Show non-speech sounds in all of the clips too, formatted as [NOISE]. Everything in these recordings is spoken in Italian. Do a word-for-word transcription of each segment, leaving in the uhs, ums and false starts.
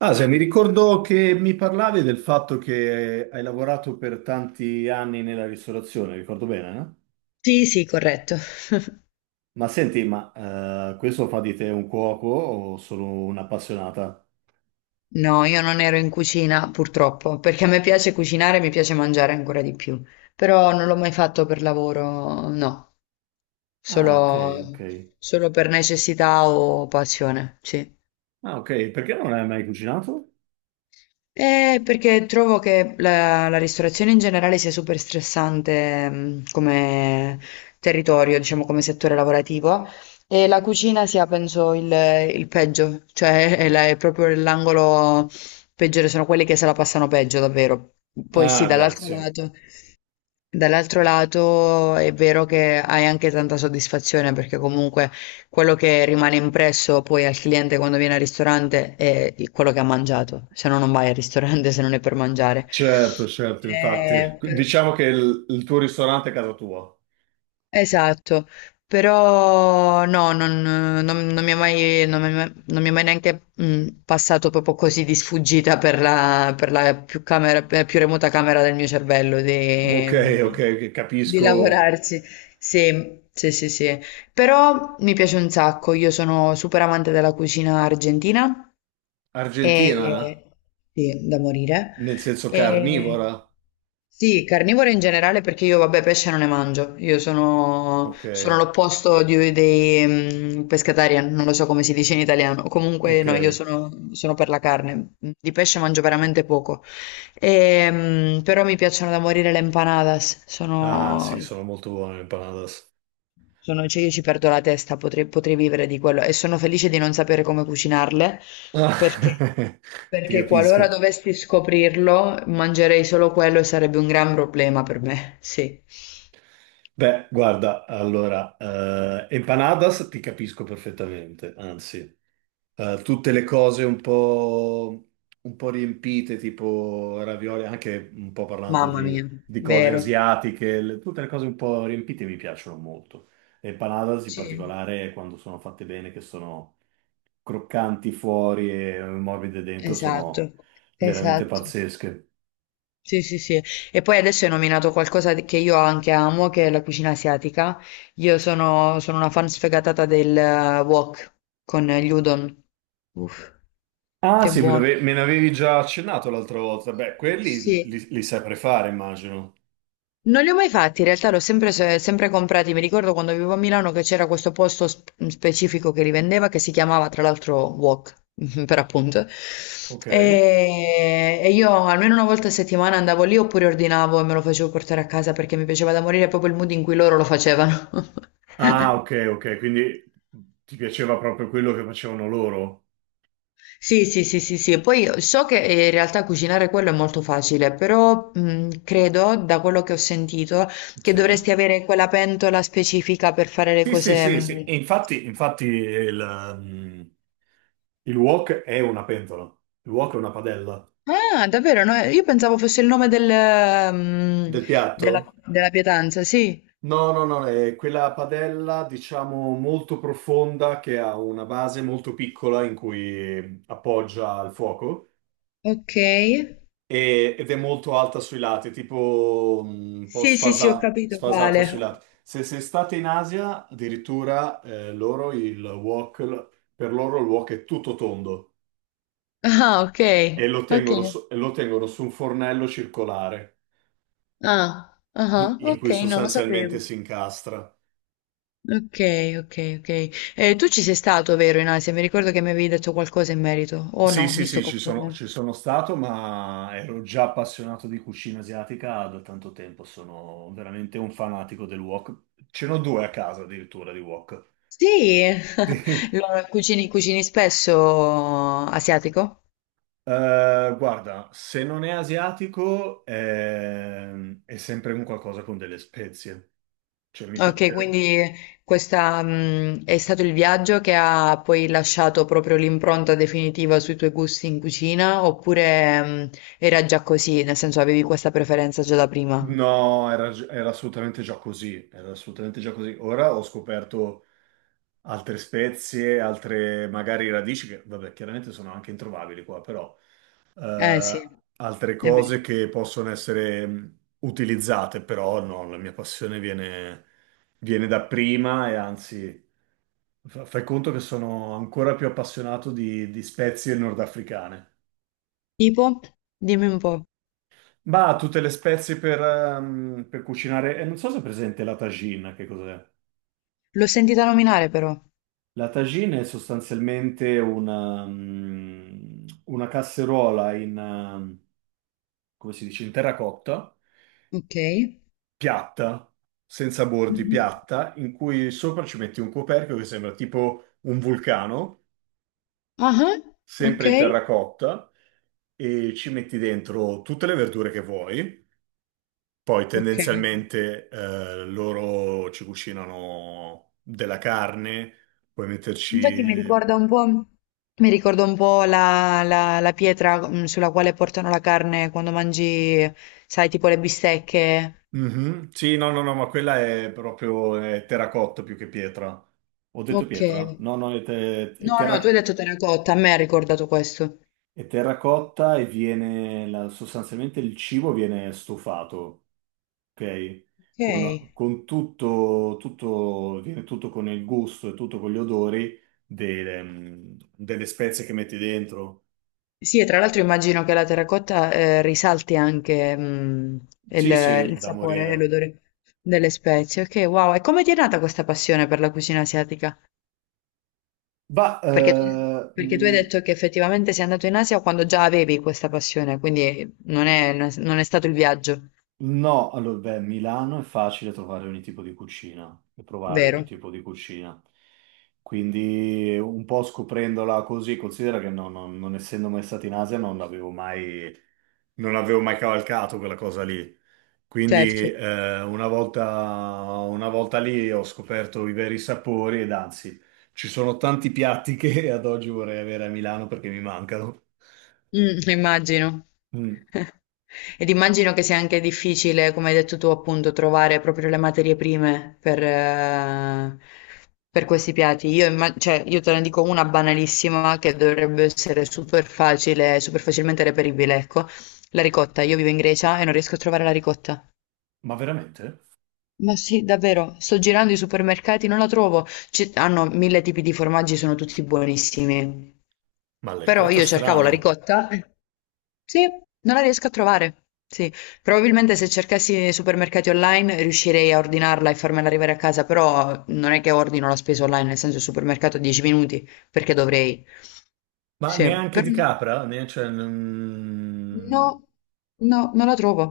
Asia, mi ricordo che mi parlavi del fatto che hai lavorato per tanti anni nella ristorazione, ricordo bene, no? Sì, sì, corretto. Ma senti, ma eh, questo fa di te un cuoco o solo un'appassionata? No, io non ero in cucina purtroppo, perché a me piace cucinare, mi piace mangiare ancora di più, però non l'ho mai fatto per lavoro, no, Ah, ok, ok. solo, solo per necessità o passione, sì. Ah, ok, perché non hai mai cucinato? Eh, perché trovo che la, la ristorazione in generale sia super stressante, mh, come territorio, diciamo come settore lavorativo, e la cucina sia, penso, il, il peggio, cioè [LAUGHS] è, la- è proprio l'angolo peggiore, sono quelli che se la passano peggio, davvero. Poi sì, Ah, beh, dall'altro sì, lato. Dall'altro lato è vero che hai anche tanta soddisfazione perché comunque quello che rimane impresso poi al cliente quando viene al ristorante è il- quello che ha mangiato, se no non vai al ristorante [LAUGHS] se non è per mangiare. certo, certo, infatti. Eh, per- Diciamo che il, il tuo ristorante è casa tua. Esatto, però no, non, non- non mi è mai, non mi è mai, non mi è mai neanche mh, passato proprio così di sfuggita per la, per la più camera- per la più remota camera del mio cervello di, Ok, ok, mhmm, che di capisco. lavorarci. Sì, sì, sì, sì. Però mi piace un sacco, io sono super amante della cucina argentina. Argentina? E, sì, da morire. Nel senso E, carnivora? sì, carnivore in generale perché io, vabbè, pesce non ne mangio. Io sono, Ok, sono l'opposto di- dei mm, pescatarian, non lo so come si dice in italiano. Comunque, ok. no, io sono, sono per la carne. Di pesce mangio veramente poco. E, mm, però mi piacciono da morire le empanadas. Ah, Sono sì, sono molto buone le empanadas. sono cioè io ci perdo la testa, potrei, potrei vivere di quello e sono felice di non sapere come cucinarle perché, Ah, [LAUGHS] ti perché capisco. qualora dovessi scoprirlo mangerei solo quello e sarebbe un gran problema per me. Sì, Beh, guarda, allora, eh, empanadas ti capisco perfettamente, anzi, eh, tutte le cose un po', un po' riempite, tipo ravioli, anche un po' parlando mamma di, mia, di cose vero. asiatiche, le- tutte le cose un po' riempite mi piacciono molto. Le empanadas in Sì, particolare, quando sono fatte bene, che sono croccanti fuori e morbide dentro, esatto, sono veramente esatto. pazzesche. Sì, sì, sì. E poi adesso hai nominato qualcosa di- che io anche amo, che è la cucina asiatica. Io sono, sono una fan sfegatata del eh, wok con gli udon. Uff, Ah, che sì, me buono. l'ave- me ne avevi già accennato l'altra volta. Beh, quelli li, Sì, li- li sai prefare, immagino. non li ho mai fatti, in realtà li ho sempre, se- sempre comprati. Mi ricordo quando vivevo a Milano che c'era questo posto sp- specifico che li vendeva, che si chiamava tra l'altro Wok, [LAUGHS] per appunto. Ok. E, e io almeno una volta a settimana andavo lì oppure ordinavo e me lo facevo portare a casa perché mi piaceva da morire proprio il mood in cui loro lo facevano. Ah, [LAUGHS] ok, ok, quindi ti piaceva proprio quello che facevano loro? Sì, sì, sì, sì, sì. E poi so che eh, in realtà cucinare quello è molto facile, però mh, credo, da quello che ho sentito, che Sì. dovresti avere quella pentola specifica per fare le Sì, sì, cose. sì, sì. Mh. E infatti, infatti il, mm, il wok è una pentola. Il wok è una padella. Ah, davvero? No, io pensavo fosse il nome del, mh, Del della, piatto? della pietanza, sì. No, no, no, è quella padella, diciamo, molto profonda che ha una base molto piccola in cui appoggia il fuoco. Ok. E- ed è molto alta sui lati, tipo mm, un po' Sì, sì, sì, ho sfasa- capito sfasata sui quale. lati. Se, se state in Asia, addirittura eh, loro il wok, l- per loro il wok è tutto tondo Ah, ok. e lo Ok. tengono su, e lo tengono su un fornello circolare Ah, in, ah, in ok, cui non lo sostanzialmente sapevo. si incastra. Ok, ok, ok. Eh, tu ci sei stato, vero, in Asia? Mi ricordo che mi avevi detto qualcosa in merito. O Sì, no, sì, mi sto sì, ci sono, confondendo. ci sono stato, ma ero già appassionato di cucina asiatica da tanto tempo. Sono veramente un fanatico del wok. Ce n'ho due a casa addirittura di wok. Sì, [LAUGHS] lo- cucini, cucini spesso asiatico? Eh, guarda, se non è asiatico ehm, è, sempre un qualcosa con delle spezie. Cioè, mi Ok, piace. quindi questa, mh, è stato il viaggio che ha poi lasciato proprio l'impronta definitiva sui tuoi gusti in cucina, oppure, mh, era già così, nel senso avevi questa preferenza già da prima? No, era, gi- era assolutamente già così. Era assolutamente già così. Ora ho scoperto altre spezie, altre magari radici che, vabbè, chiaramente sono anche introvabili qua, però Eh sì, eh, altre è vero. cose che possono essere mh, utilizzate, però no, la mia passione viene, viene da prima e anzi, fa- fai conto che sono ancora più appassionato di, di spezie nordafricane. Tipo? Dimmi un po'. Ma tutte le spezie per, ehm, per cucinare, e non so se è presente la tagine, che cos'è? L'ho sentita nominare però. La tagine è sostanzialmente una, mm, una casseruola in, ehm, come si dice, in terracotta Ok. piatta, senza bordi, Mh-mh. piatta, in cui sopra ci metti un coperchio che sembra tipo un vulcano, Ah-ah, sempre in okay, terracotta, e ci metti dentro tutte le verdure che vuoi. Poi okay. tendenzialmente eh, loro ci cucinano della carne, puoi Infatti mi metterci... ricorda un po' mi ricorda un po' la la la pietra, mhmm, sulla quale portano la carne quando mangi, sai, tipo le bistecche. Mhm. Sì, no, no, no, ma quella è proprio eh, terracotta più che pietra. Ho detto Okay. pietra? No, no, è, te- è No, no, tu hai terra- detto terracotta, a me ha ricordato questo. È terracotta e viene la- sostanzialmente il cibo viene stufato, ok? Okay. Con, con tutto, tutto, viene tutto con il gusto e tutto con gli odori delle, mm, delle spezie che metti dentro. Sì, e tra l'altro immagino che la terracotta, ehm, risalti anche, mhmm, il Sì, sì, il da sapore e morire. l'odore delle spezie. Okay, wow. E come ti è nata questa passione per la cucina asiatica? Ma Perché tu, perché tu hai detto che effettivamente sei andato in Asia quando già avevi questa passione, quindi non è, non è stato il viaggio, no, allora, beh, Milano è facile trovare ogni tipo di cucina e provare ogni vero? tipo di cucina. Quindi un po' scoprendola così, considera che no- no- non essendo mai stato in Asia non avevo mai, non avevo mai cavalcato quella cosa lì. Quindi Certo. eh, una volta, una volta lì ho scoperto i veri sapori ed anzi, ci sono tanti piatti che [LAUGHS] ad oggi vorrei avere a Milano perché mi mancano. Mm, immagino. Mm, [LAUGHS] Ed immagino che sia anche difficile, come hai detto tu, appunto, trovare proprio le materie prime per, eh, per questi piatti. Io, imma- cioè, io te ne dico una banalissima che dovrebbe essere super facile, super facilmente reperibile, ecco. La ricotta. Io vivo in Grecia e non riesco a trovare la ricotta. ma veramente? Ma sì, davvero, sto girando i supermercati, non la trovo. Ci- hanno mille tipi di formaggi, sono tutti buonissimi. Ma la Però ricotta io cercavo la strano. ricotta. Sì, non la riesco a trovare. Sì, probabilmente se cercassi nei supermercati online riuscirei a ordinarla e farmela arrivare a casa, però non è che ordino la spesa online, nel senso il supermercato a dieci minuti, perché dovrei. Ma Sì, neanche però di capra? Ne- cioè, no, non- no, non la trovo.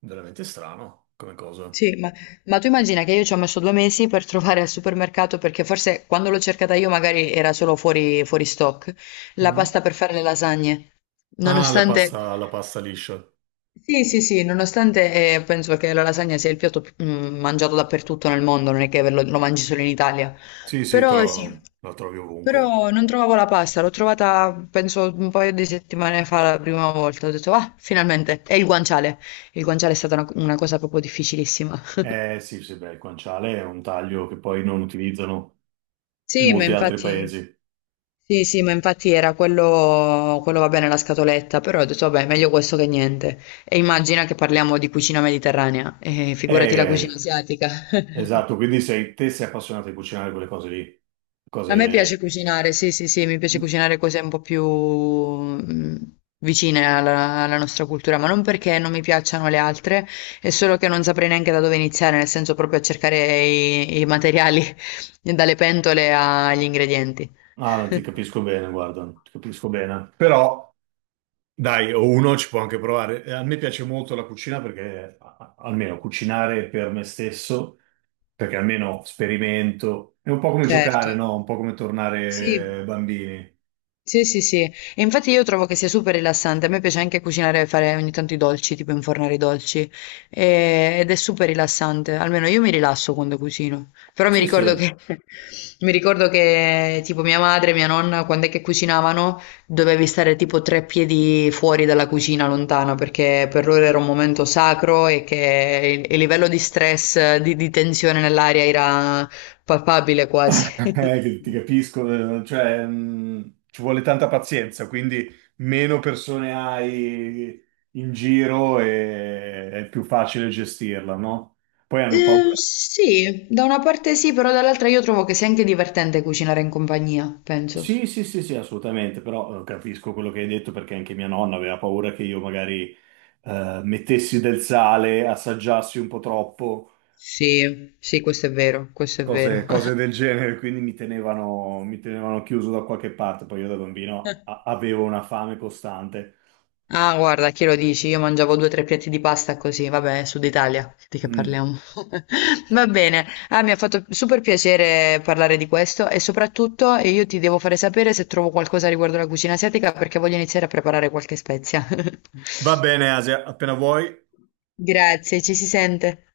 Veramente strano come cosa. Sì, ma, ma tu immagina che io ci ho messo due mesi per trovare al supermercato, perché forse quando l'ho cercata io magari era solo fuori, fuori stock, la Mm? pasta per fare le lasagne. Ah, la Nonostante... pasta, la pasta liscia. Sì, sì, sì, nonostante eh, penso che la lasagna sia il piatto più- mm, mangiato dappertutto nel mondo, non è che lo, lo mangi solo in Italia. Sì, sì, Però sì, però la trovi ovunque. però non trovavo la pasta, l'ho trovata penso un paio di settimane fa la prima volta, ho detto ah, finalmente, è il guanciale. Il guanciale è stata una una cosa proprio difficilissima. [LAUGHS] Eh sì, sì, beh, il guanciale è un taglio che poi non utilizzano in Sì, ma molti altri infatti paesi. sì, sì, ma infatti era quello, quello va bene la scatoletta, però ho detto vabbè, meglio questo che niente. E immagina che parliamo di cucina mediterranea, e figurati la cucina Eh, asiatica. [LAUGHS] esatto, quindi sei, te sei appassionato di cucinare quelle cose lì. A me Cose... piace cucinare, sì, sì, sì, mi piace cucinare cose un po' più mm, vicine alla, alla nostra cultura, ma non perché non mi piacciono le altre, è solo che non saprei neanche da dove iniziare, nel senso proprio a cercare i, i materiali, [LAUGHS] dalle pentole agli ingredienti. Ah, ti [LAUGHS] capisco bene, guarda, ti capisco bene. Però... Dai, o uno ci può anche provare. Eh, A me piace molto la cucina perché, a- a- almeno cucinare per me stesso, perché almeno sperimento. È un po' come Certo, giocare, no? Un po' come sì. tornare eh, bambini. Sì, sì, sì. E infatti io trovo che sia super rilassante. A me piace anche cucinare e fare ogni tanto i dolci, tipo infornare i dolci. E- ed è super rilassante. Almeno io mi rilasso quando cucino. Però mi Sì, ricordo sì. che, [LAUGHS] [LAUGHS] mi ricordo che tipo mia madre e mia nonna, quando è che cucinavano, dovevi stare tipo tre piedi fuori dalla cucina, lontano, perché per loro era un momento sacro e che il, il livello di stress, di di tensione nell'aria era palpabile quasi. Eh, [LAUGHS] che ti capisco, eh, cioè, mh, ci vuole tanta pazienza, quindi meno persone hai in giro e è più facile gestirla, no? Poi hanno Eh, paura. sì, da una parte sì, però dall'altra io trovo che sia anche divertente cucinare in compagnia, penso. Sì, sì, sì, sì, assolutamente, però eh, capisco quello che hai detto perché anche mia nonna aveva paura che io magari eh, mettessi del sale, assaggiassi un po' troppo, Sì, sì, questo è vero, questo è cose, vero. [LAUGHS] cose del genere, quindi mi tenevano, mi tenevano chiuso da qualche parte. Poi io da bambino a- avevo una fame costante. Ah, guarda, chi lo dici? Io mangiavo due o tre piatti di pasta così, vabbè, Sud Italia, di che Mm. parliamo? [LAUGHS] Va bene, ah, mi ha fatto super piacere parlare di questo e soprattutto eh, io ti devo fare sapere se trovo qualcosa riguardo la cucina asiatica perché voglio iniziare a preparare qualche spezia. [LAUGHS] Va bene, Asia, appena vuoi. Grazie, ci si sente.